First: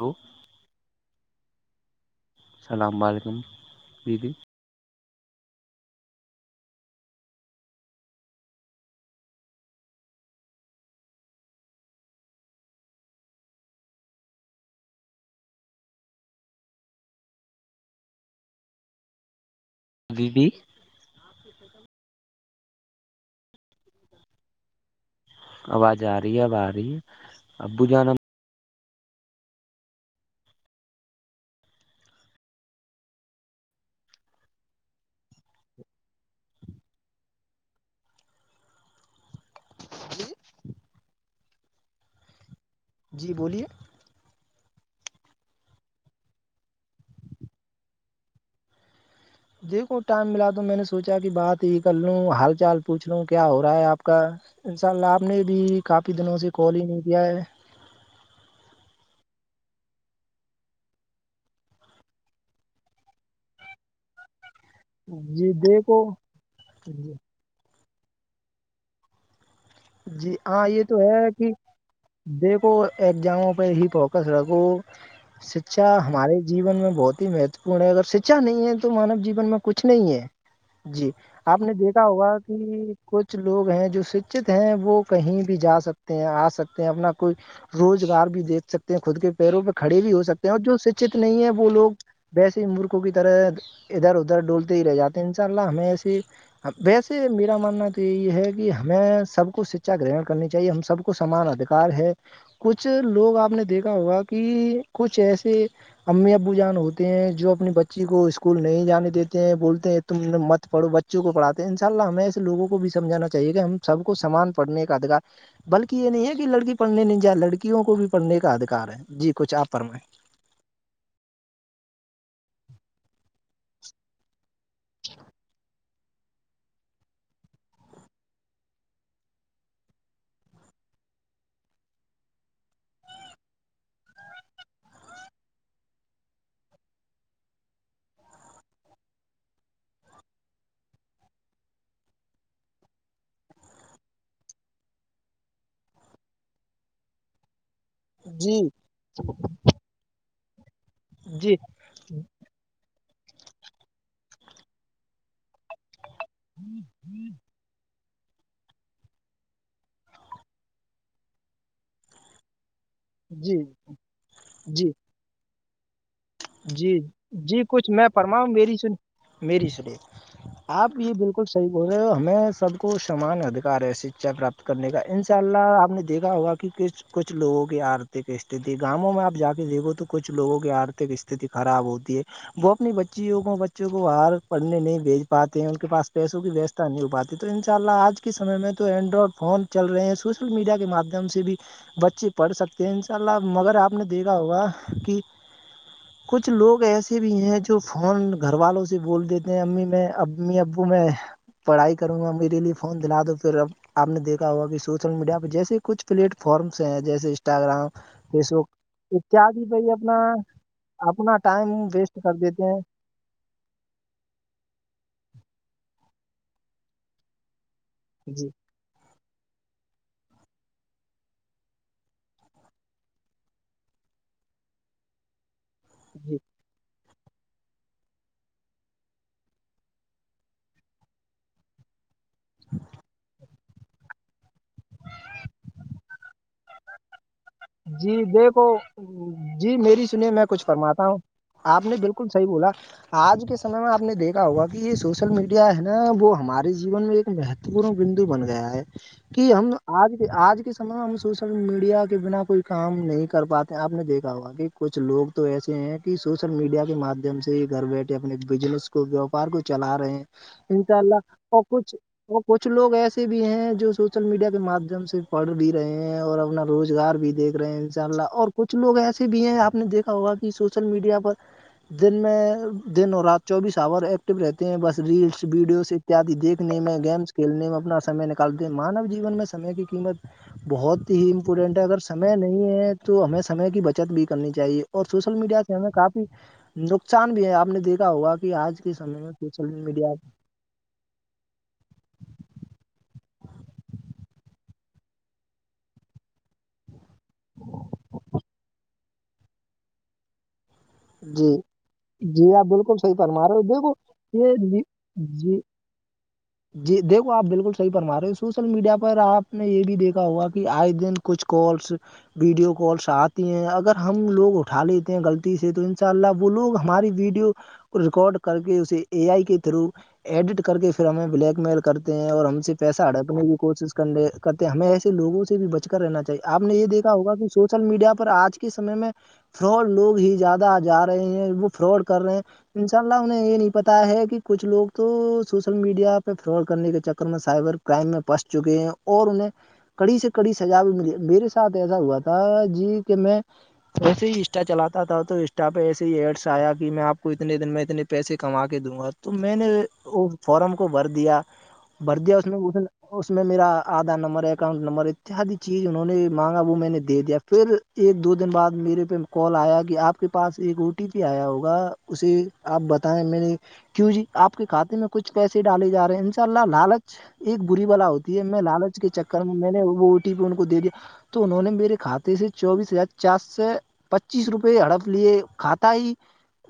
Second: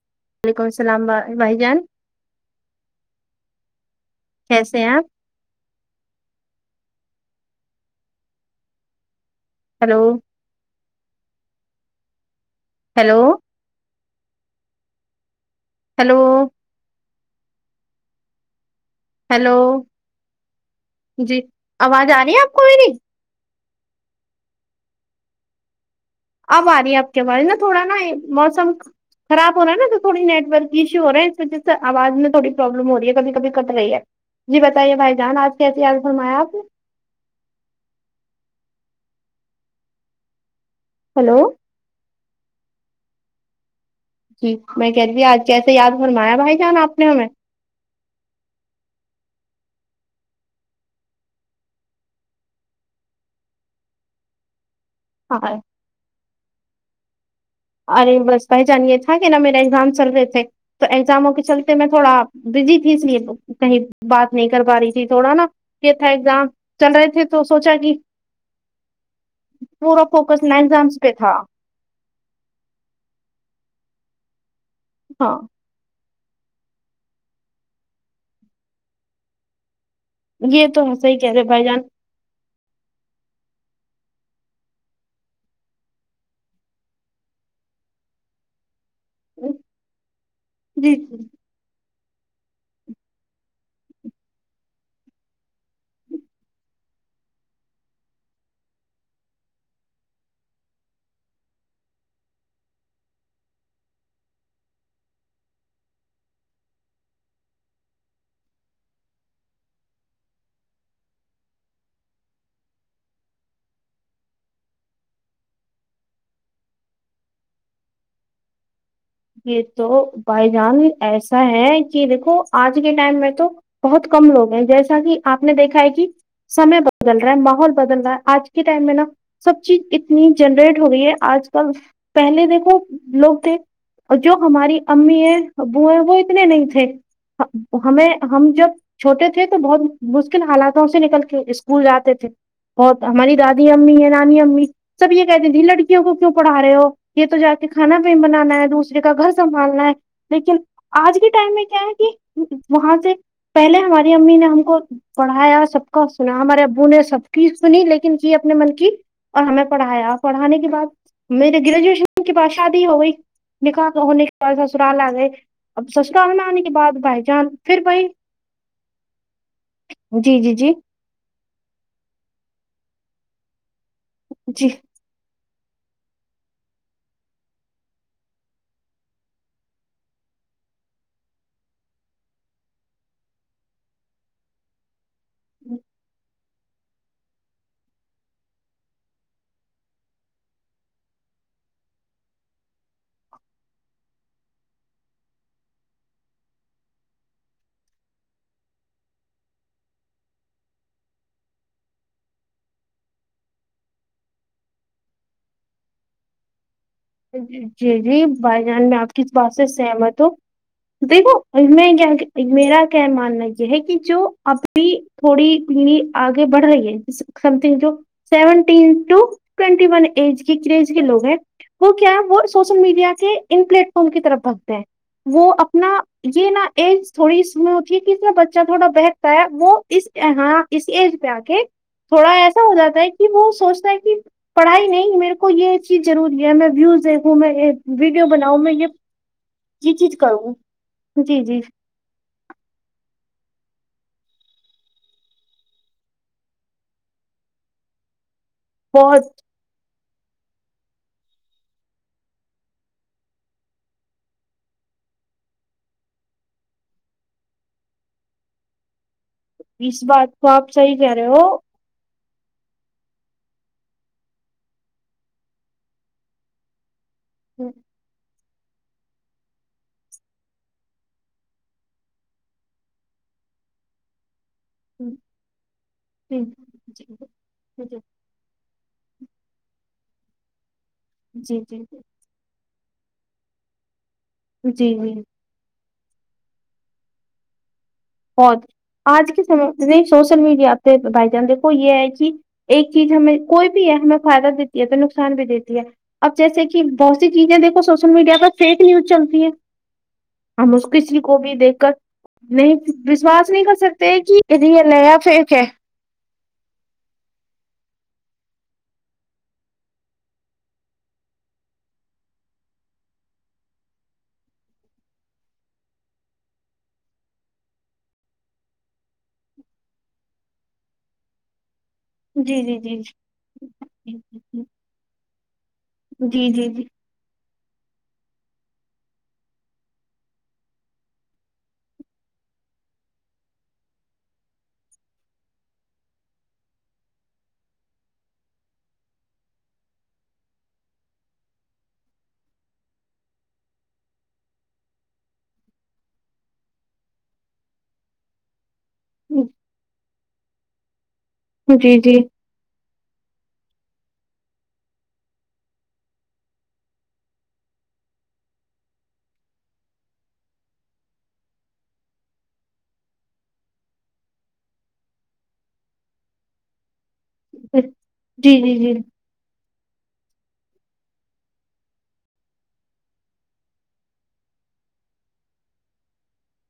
hello وعلیکم السلام بھائی جان السلام علیکم ویدی کیسے ہیں آپ ہیلو ہیلو ہیلو ہیلو بی بیی جی آواز آ رہی ہے آپ کوئی نہیں آواز آ رہی ہے اب آ رہی ہے آپ کے بارے نا تھوڑا ابو نا جانا موسم خراب ہو رہا ہے نا تو تھوڑیٹ ورک کی ایشو ہو رہا ہے اس وجہ سے آواز میں تھوڑی پروابلم ہو رہی ہے کبھی کبھی کٹ رہی ہے جی بتائیے بھائی جان آج کیا احتیاط فرمایا آپ نے جی ہیلو جی بولیے جی میں کہہتی ہ آج کیسے یاد فرمایا بھائی جان آپ نے ہمیں دیکھو ٹائم ملا تو میں نے سوچا کہ بات ہی کر لوں حال چال پوچھ لوں کیا ہو رہا ہے آپ کا ان شاء اللہ آپ نے ہاں بھی کافی دنوں سے کال ہی نہیں کیا ہے ارے بس پہچان یہ تھا کہ نا میرا ایگزام چل رہے تھے تو ایگزاموں کے چلتے میں تھوڑا بزی تھی اس لیے کہیں بات نہیں کر پا رہی تھی تھوڑا نا جی یہ دیکھو تھا ایگزام چل رہے تھے تو سوچا کی پورا جی فوکس ہاں یہ نزامس تو پہ ہے تھا کہ دیکھو ایگزاموں پہ ہی فوکس رگو ہاں شکچھا ہمارے جیون میں بہت ہی مہتوپورن ہے اگر شکچھا نہیں ہے تو مانو جین میں کچھ نہیں ہے یہ تو جی صحیح کہہ رہے آپ بھائی نے جان دیکھا ہوگا کہ کچھ لوگ ہیں جو شکچت وہ کہیں بھی جا سکتے ہیں آ سکتے ہیں اپنا کوئی روزگار بھی دیکھ سکتے ہیں خود کے پیروں پہ کھڑے بھی ہو سکتے ہیں اور جو جی شکچت نہیں ہے وہ لوگ ویسے ہی مورخوں کی طرح ادھر ادھر ڈولتے ہی رہ جاتے ہیں انشاء اللہ ہمیں ایسے ویسے میرا ماننا تو یہ ہے کہ ہمیں سب کو شکچھا گرہن کرنی چاہیے ہم سب کو سمان ادھار ہے کچھ لوگ آپ نے دیکھا ہوگا کہ کچھ ایسے امی ابو جان ہوتے ہیں جو اپنی بچی کو اسکول نہیں جانے دیتے ہیں بولتے ہیں تم مت پڑھو بچ بچوں کو پڑاتے ہیں ان شاءلہ ہمیں ایسےوگوں کو بھی سمجھانا چاہے کہ ہم سب کو سمان پڑھ کا ادھار بلکہ یہ نہیں ہے کہ لڑکی پڑھنے نہیں جائے لڑکیوں کو بھی پڑھنے کا ادھار ہے جی کچھ یہ آپ تو فرمائیں بھائی جان ایسا ہے کہ دیکھو آج کے ٹائم میں تو بہت کم لوگ ہیں جیسا کہ آپ نے دیکھا ہے کہ سمے بدل رہا ہے ماحول بدل رہا ہے آج کے ٹائم میں نا سب چیز اتنی جنریٹ ہو رہی ہے آج کل پہلے دیکھو لوگ تھے اور جو ہماری امی ہیں ابو ہیں وہ اتنے نہیں تھے ہمیں ہم جب چھوٹے تھے تو بہت مشکل حالاتوں سے نکل کے اسکول جاتے تھے بہت ہماری دادی امی ہے نانی امی سب یہ کہتے تے لڑکیوں کو کیوں پڑھا رہے ہو یہ تو جا کھانا پ جی بنانا ہے دوسرے کا گھر سنبھالنا ہے لیکن آج کے ٹائم جی میں کیا ہے کہ وہاں سے پہلے ہماری امی نے ہم کو پڑھایا سب کا سنا ہمارے ابو نے سب کی سنی لیکن کی اپنے من کی اور ہمیں پڑھایا پڑھانے کے بعد میرے گریجویشن کے بعد شادی ہو گئی جی نکا ہونے کے بعد جی سسرال آ گئے اب سستا آنا آنے کے بعد جی بھائی جان جی پھر کچھ بھائی میں فرماؤں میری سن میری شلیف جی جی جی آپ یہ بالکل صح بول رہے ہو ہمیں سب کو سمان ادھکار ہے شکچا پراپت جی کرنے کا ان سےب ان شاء اللہ آپ نے دیکھا ہوگ کہس کچھ لوگوں کی آرتھک است گاؤوں میں آپ جا کے دیکھو تو کچھ لوگوں کی آرتھک خراب ہوتی ہے وہ اپنی بچیوں کو بچوں کو باہر پڑھنے نہیں بھیج پاتے ہیں ان کے پس پیس کی ویستا نہیں ہو پاتی تو ان شاء اللہ آج کے سمے میں تو اینڈرائڈ فون چل رہے ہیں سوشل میڈیا کے مادھیم سے بھی بچے پڑھ سکتے ہیں ان شاء اللہ مگر آپ نے دیکھا ہوگا کہ کچھ لوگ ایسے بھی ہیں جو فون گھر والوں سے بول دیتے ہیں امی میں امی ابو میں پڑھائی کروں گا میرے لیے فون دلا دو پھر اب آپ نے دیکھا ہوا کہ سوشل میڈیا پہ جیسے کچھ پلیٹ فارمس ہیں جیسے انسٹاگرام جی جی فیس بھائی بک جان میں آپ کس بات سے اتیادی پہ یہ اپنا سہمت ہوں دیکھو اپنا ٹائم میں ویسٹ کر دیتے ہیں میرا کیا ماننا یہ ہے کہ جو ابھی تھوڑی یہ آگے بڑھ رہی ہے سم تھنگ جو جی seventeen to twenty one age کی کرج کے لوگ ہیں وہ کیا ہے وہ سوشل میڈیا کے ان پلیٹ فارم کی طرف بھگتے ہیں وہ اپنا جی یہ نہا ایج تھوڑی اس میں اتیھی کہ بچہ تھوڑا بہکتا ہے وہ اساں اس ایج پہ آ کے تھوڑا ایسا ہو جاتا ہے کہ وہ سوچتا ہے کہ پڑھائی نہیں میرے کو یہ چیز ضروری ہے میں ویوز دیکھوں میں جی ویڈیو بناؤں دیکھو میں یہ جی یہ میری چیز کروں جی جی صح بولا آج کے سمے میں آپ نے دیکھا ہوگا کہ یہ سوشل میڈیا ہے نا وہ ہمارے جیون میں ایک مہت بندو بن گیا ہے بہت کہ ہم آج کے آج کے سمے میں ہم سوچ ا میڈیا کے بنا کوئی کام نہیں کر پاتے آپ نے دیکھا ہوگا کہ کچھ لوگ تو ایسے ہیں سوشل میڈیا کے مادھیم سے ہی گھر بیٹھے اپنے بزنس ووپار کو چلا اس رہے ہیں بات کو آپ صحیح انشاء کہہ رہے ہو اللہ کچھ اور کچھ لوگ ایسے بھی ہیں جو سوشل میڈیا کے مادھیم سے پڑھ بھی رہے ہیں ہیں اور اپنا روزگار بھی دیکھ رہے ہیں ان شاء اللہ اور کچھ لوگ ایسے بھی ہیں آپ نے دیکھا ہوگا کہ سوشل میڈیا پر دن میں دن اور رات چوبیس آور ایک رہتے ہیں بس ریلس ویڈیوز اتدی جی دیکنے میں گیمس کھیلنے میں اپنا سمے تے مانو جین میں سمے کی قیمت بہت ہی جی امپورٹنٹ ہے جی اگر س سمے نہیں ہے تو ہمیں سمے کی بچت بھی کرنی چاہیے جی اور جی سوشل میڈیا ہمیں کافی نقصان بھی ہے آپ نے دیکھ بہت آج کے سم میں میڈیا سوشل میڈیا پہ بھائی جان دیکھو یہ ہے کہ ایک چیز ہمیں کوئی بھی ہے ہمیں فائدہ دیتی ہے تو نقصان بھی دیتی ہے اب جیسے کہ کہ بہت سی چیزیں دھو سوشل میڈیا پر فیک نیوز چلتی ہے ہم اس کسی کو بھی جی دیکھ کر جی آپ نہیں بالکل صحیح فرما وشواس رہے ہو نہیں کر دیکھو سکتے کہ یہ جی یہ نیا فیک جی ہے جی دیکھو آپ بالکل صحی فرما رہے سوشل میڈیا پر آپ نے یہ بھی دیکھا ہوا کہ آئے دن کچھ کالس ویڈیو کالس آتی ہیں اگر ہم لوگ اٹھا لیتے ہیں غلطی سے تو ان شاء اللہ وہ لوگ ہماری ویڈیو ریکارڈ کر کے اسے اے آئی کے تھرو ایڈٹ کر کے پھر ہمیں بلیک میل کر کرتے ہیں اور ہم جی سے جی جی پیسہ اڑکنے کی کوشش جی کرنے کرتے ہیں ہمیں ایسے لوگوں سے بھی بچ کر رہنا چاہیے جی آپ جی نے جی یہ دیکھا ہوگا کہ سوشل میڈیا پر آج کے سمے میں فراڈ لوگ ہی زیادہ جا رہے ہیں وہ فراڈ کر رہے ہیں انشاء اللہ انہیں یہ نہیں پتا ہے کہ کچھ لوگ تو سوشل میڈیا پہ فراڈ کرنے کے چکر میں سائبر کرائم میں پنس چکے ہیں اور انہیں کڑی سے کڑی سجا بھی ملی میرے ساتھ ایسا ہوا تھا جی کہ میں توسے ہی اسٹا چلاتا تھا تو پہ ایسے ہی ایڈس آیا کہ میں آپ کو اتنے دن میں اتنے پیسے کما کے دوں گا تو میں نے اس فارم کو بھر دیا جی جی جی بھر دیا اس میں اس میں میرا آدھار نمبر اکاؤنٹ نمبر اتحادی چیز انہوں نے مانگا وہ میں نے دے دیا پھر ایک دو دن بعد میرے پہ کال آیا کہ آپ کے پاس ایک او ٹی پی آیا ہوگا اسے آپ بتائیں میرے کیوں جی آپ کے کھاتے میں کچھ پیسے ڈالے جا رہے ہیں ان شاء اللہ لالچ ایک بری بلا ہوتی یہ میں جی جی لالچ کے چکر میں نے وہ او ٹی پی ان کو دے دیا تو انہوں نے میرے کھاتے سے چوبیس ہزار چار سو پچیس روپئے ہڑپ لیے کاتا ہی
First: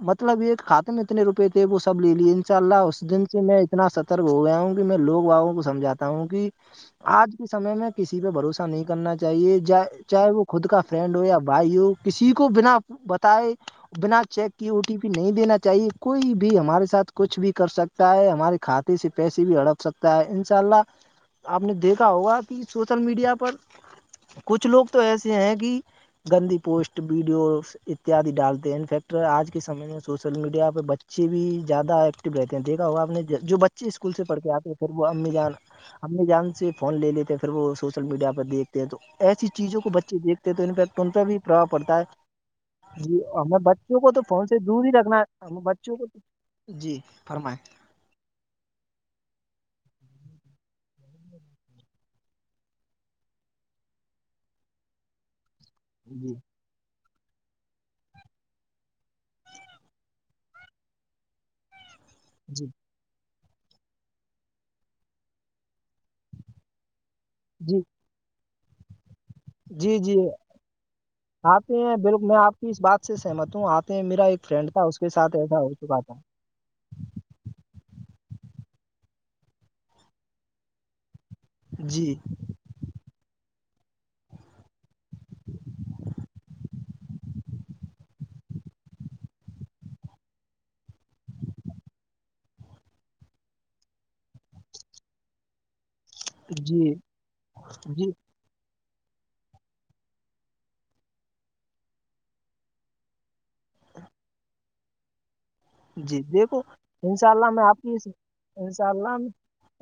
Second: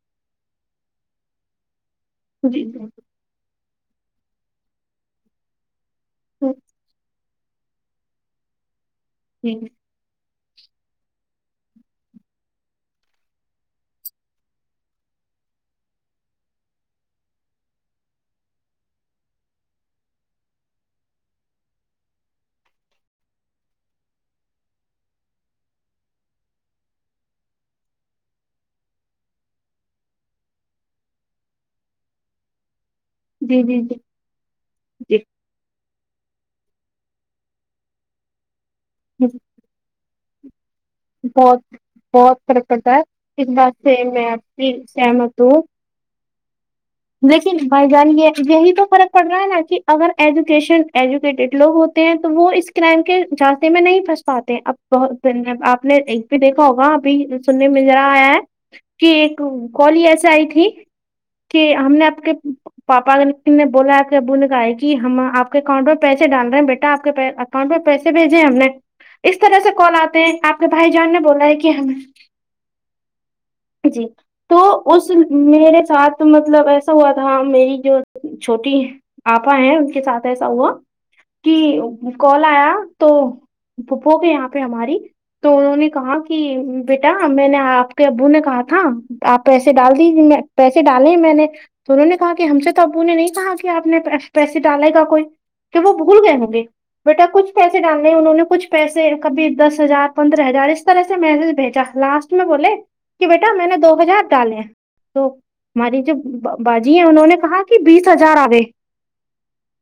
مطلب یہ کاتے میں اتنے روپئے تھے وہ سب لے لیے ان شاء جی جی اللہ اس دن سے میں اتنا سترک ہو گیا ہوں کہ میں لوگ بابوں کو سمجاتا ہوں کہ جی آج سمے میں کسی پہ بھروسہ نہیں کرنا چاہیے چاہے وہ خود کا فرینڈ ہو یا بھائی ہو کسی کو بنا بتائے بنا چیک کی او ٹی پی نہیں دینا چاہیے کوئی بھی ہمارے ساتھ کچھ بھی کر سک ستا ہے ہمارے کھاتے سے پیسے بھی اڑپ سکتا ہے انشاء اللہ آپ نے دیکھا ہوگا کہ سوشل میڈیا پر کچھ لوگ تو ایسے ہیں کہ گندی پوسٹ ویڈیو اتد ڈالتے ہیں انفیکٹ آج کے سمے میں سوشل میڈیا پہ بچے بھی زیادہ ایکٹو رہتے ہیں دیکھا ہوا آپ نے جو جی جی بچے جی اسکول سے پڑھتے آتے پھر وہ جی امی جان امی جان سے فون لے لیتے پھر وہ سوشل میڈیا پہ دیکھ تو ایسی چیزوں کو بچے دیکھتے ہیں تو انفیکٹ ان بھی بہت پرباؤ پڑتا ہے بہت کر جی ہمیں بچوں کو تو فون سے دور ہی رکھنا ہے ہم بچوں کو تو جی فرمائیں دیک بائی جانے یہی تو فرق پڑ رہا ہے نا کہ اگر ایجوکیشن ایجوکیٹڈ لوگ ہوتے ہیں تو وہ اس کرائم کے جانسے میں نہیں پنس پاتے اب بہت د آپ نے ایک جی بھی دیکھ ہوگا ابھی سننے میں جرا آیا ہے کہ ایک کال ایسے آئی تھی کہ ہم نے آپ کے جی پاپا نے بولا آ کے بول کہا ہے کہ ہم آپ کے اکانٹ میں پیسے ڈال رہے ہیں بیٹا آ کے پ اکاؤنٹ میں جی پیسے بھیجے ہم نے اس طرح سے کال جی جی آتے ہیں آپ کے بھائی جان نے بولا ہے کہ آتے ہم ہیں بالکل میں آپ کی اس بات سے سہمت ہوں آتے ہیں جی میرا ایک تو فرینڈ تھا اس کے سھ ایسا میرے چکا تھا ساتھ مطلب ایسا ہوا تھا میری جو چھوٹی آپا ہیں ان کے ساتھ ایسا ہوا کہ جی کال آیا تو بپھوگ یہاں پہ ہماری تو انہوں نے کہا کہ بیٹا میں نے آپ کے ابو نے کہا تھا آپ پیسے ڈال دیجیے میں پیسے پیے ڈالے میں نے تو انہوں نے کہا کہ ہم سے تو ابو نے نہیں کہا کہ آپ نے پیسے ڈالے گا کوئی کہ وہ بھول گئے ہوں گے جی بیٹا کچھ پیسے جی ڈالنے انہوں نے کچھ پیسے کبھی دس ہزار پندرہ ہزار اس طرح سے میس بھیجا لاسٹ میں بولے کہ بیٹا میں نے دو ہزار ڈالے تو ہماری جو جی دیکھو باجی ہے انہوں نے کہا کہ بیس ہزار آ گئے ان شاء اللہ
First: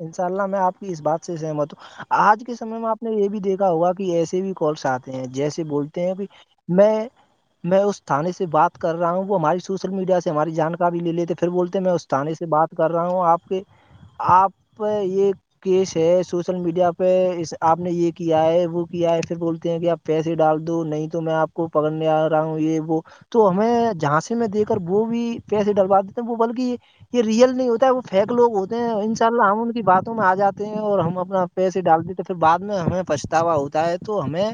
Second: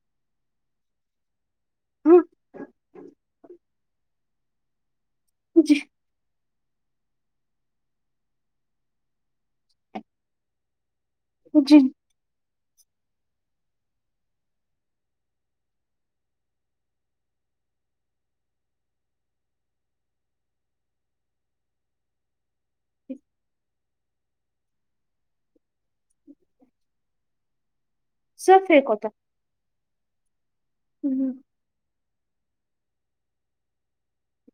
ان شاء اللہ میں آپ کی اس بات سے سہمت ہوں ہاں آج کے سمے میں آپ نے یہ بھی دیکھ ہوا کہ ایسے بھی کالس آتے ہیں جیسے جی بولتے ہیں کہ میں میں اس تھاانے سے بات کر رہا ہوں وہ ہماری سوشل میڈیا سے ہماری جانکاری لے لیتے پھر جی بولتے میں استاانیے سے بات کر رہا ہوں آپ کے آپ یہ کیس ہے سوشل میڈیا پہ آپ نے یہ کیا ہے وہ کیا ہے پھر بولتے ہیں کہ آپ پیسے ڈال دو نہیں تو میں آپ کو پکڑنے آ رہا ہوں یہ وہ تو ہمیں جہاں سے میں دیک کر وہ بھی پیسے ڈلوا دیتے ہیں وہ بلکہ یہ ریئل نہیں ہوتا ہے وہ فیک لوگ سب ہوتے فیک ہیں ہوتا انسان ہم ان کی باتوں میں آ جاتے ہیں اور ہے ہم اپنا ہوں پیسے ڈال دیتے ہیں پھر بع میں ہمیں پچھتاوا ہوتا ہے تو ہمیں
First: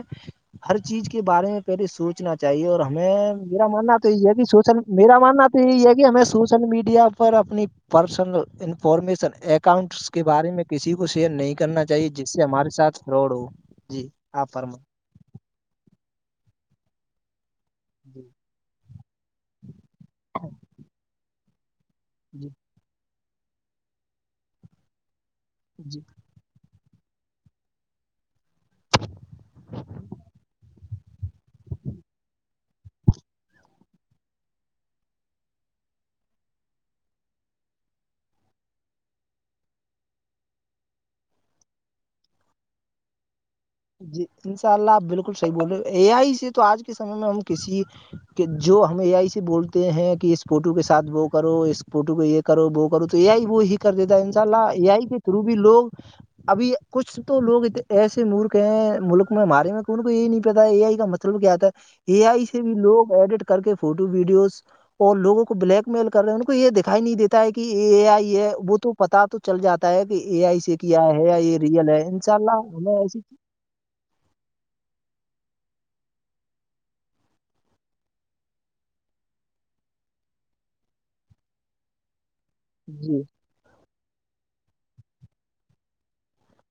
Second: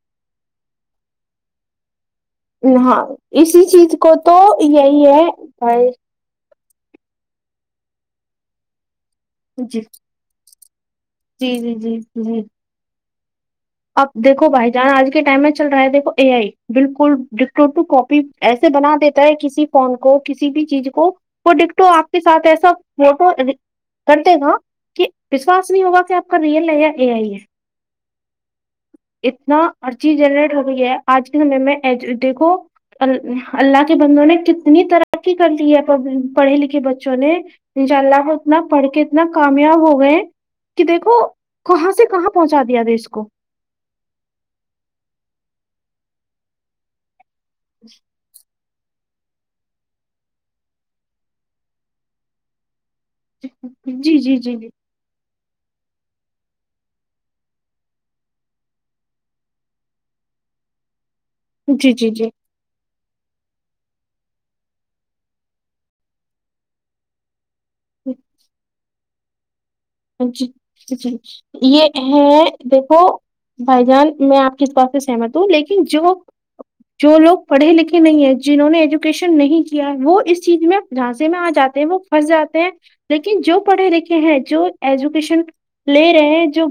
ہر چیز کے بارے میں پہلے سوچنا چاہیے اور ہاں ہمیں اسی میرا چیز ماننا تو کو یہ ہے کہ سوشل یہی میرا ہے ماننا یہ بھائی یہ کہ ہمیں سوشل میڈیا پر اپنی پرسنل انفارمیشن جی اکاؤنٹس کو کے بارے میں کسی کو شیئر نہیں جی جی کرنا جی چاہیے جس جی سے ہمارے ساتھ فراڈ ہو جی اب دیکھو آپ بھائی فرما جان آج کے ٹائم میں چل رہا ہے دیکھو اے آئی بالکل فوٹو کاپی جی ایسے بنا دیتا ہے کسی فون کو کسی بھی چیز کو وہ ڈکٹو آپ ساتھ جی ایسا فوٹو کرتے گا کہ وشواس نہیں جی ہوگا کہ آپ ریئل ہے یا ا آئی ہے اتنا ار چیز جنریٹ ہو گئی ہے آج کے سمے میں دیکھو ال اللہ کے بندوں نے کتنی ترقی کر لی ہے پڑھے لکھے بچوں نے انشاء اللہ وہ اتنا پڑھ کے اتنا کامیاب ہو گئے کہ دیکھو کہاں سے کہاں پہنچا دیا دش کو جی انشاء اللہ آپ بالکل صحیح بول رہے اے آئی سے تو آج کے سمے میں ہم کسی جو ہمیں یہی سے بولتے ہیں کہ اس فوٹو کے ساتھ وہ کرو اس فوٹو کو یہ کرو وہ کرو تو یہ ہی وہ ہی کر دیتا جی ہے جی انشاء جی جی اللہ یہ ہی وبی لوگ ابھی کچھ تو لوگ ایسے مور ملک میں ہمارے میں کون کو یہ نہیں پتا اے آئی کا مطلب کیا تھا جی جی اے جی آئی بھی لو ایڈٹ کر کے فوٹو ویڈیوز اور لوگوں کو بلیک میل کر رہے ہیں ان کو یہ دکھائی نہیں دیتے کہ یہ آئی یہ بت پتا تو چل جاتا ہے کہ یہ آے جی کیا جی ہے یا یہ ریئل ہے ان شاء اللہ ہمیں ایسی بھائی جان میں آپ کی اس بات سے سہمت ہوں لیکن جو جو لوگ پڑھے لکھے نہیں ہیں جنہوں نے ایجوکیشن نہیں کیا ہے وہ اس چیز میں جھانسیے میں آ جاتے ہیں وہ پھنس جاتے ہیں جی لیکن جو پڑھے لکھے ہیں جو ایجوکیشن لے رہے ہیں جو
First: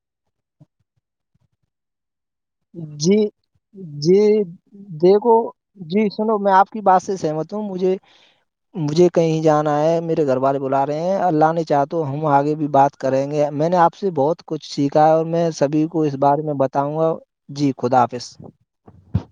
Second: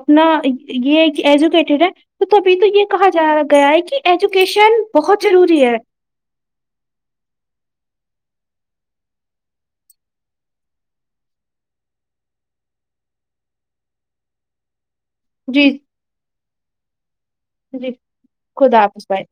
اپنا یہ ہے کہ ایجوکیٹیڈ ہے تو تو ابھی تو یہ کہا جی جا گیا ہے کہ جی ایجوکیشن بہت دیکھو ضروری ہے جی سنو میں آپ کی بس سہمت مجھے مجھے کہیں جانا ہے میرے گھر والے بلا رہے ہیں اللہ نے چاہ تو ہم آگے بھی بات کریں گے میں نے آپ سے بہت کچھ سیکھا ہے اور میں جی سبھی کو اس بارے میں بتاؤں گا جی خدا حافظ خدا حافظ بھائی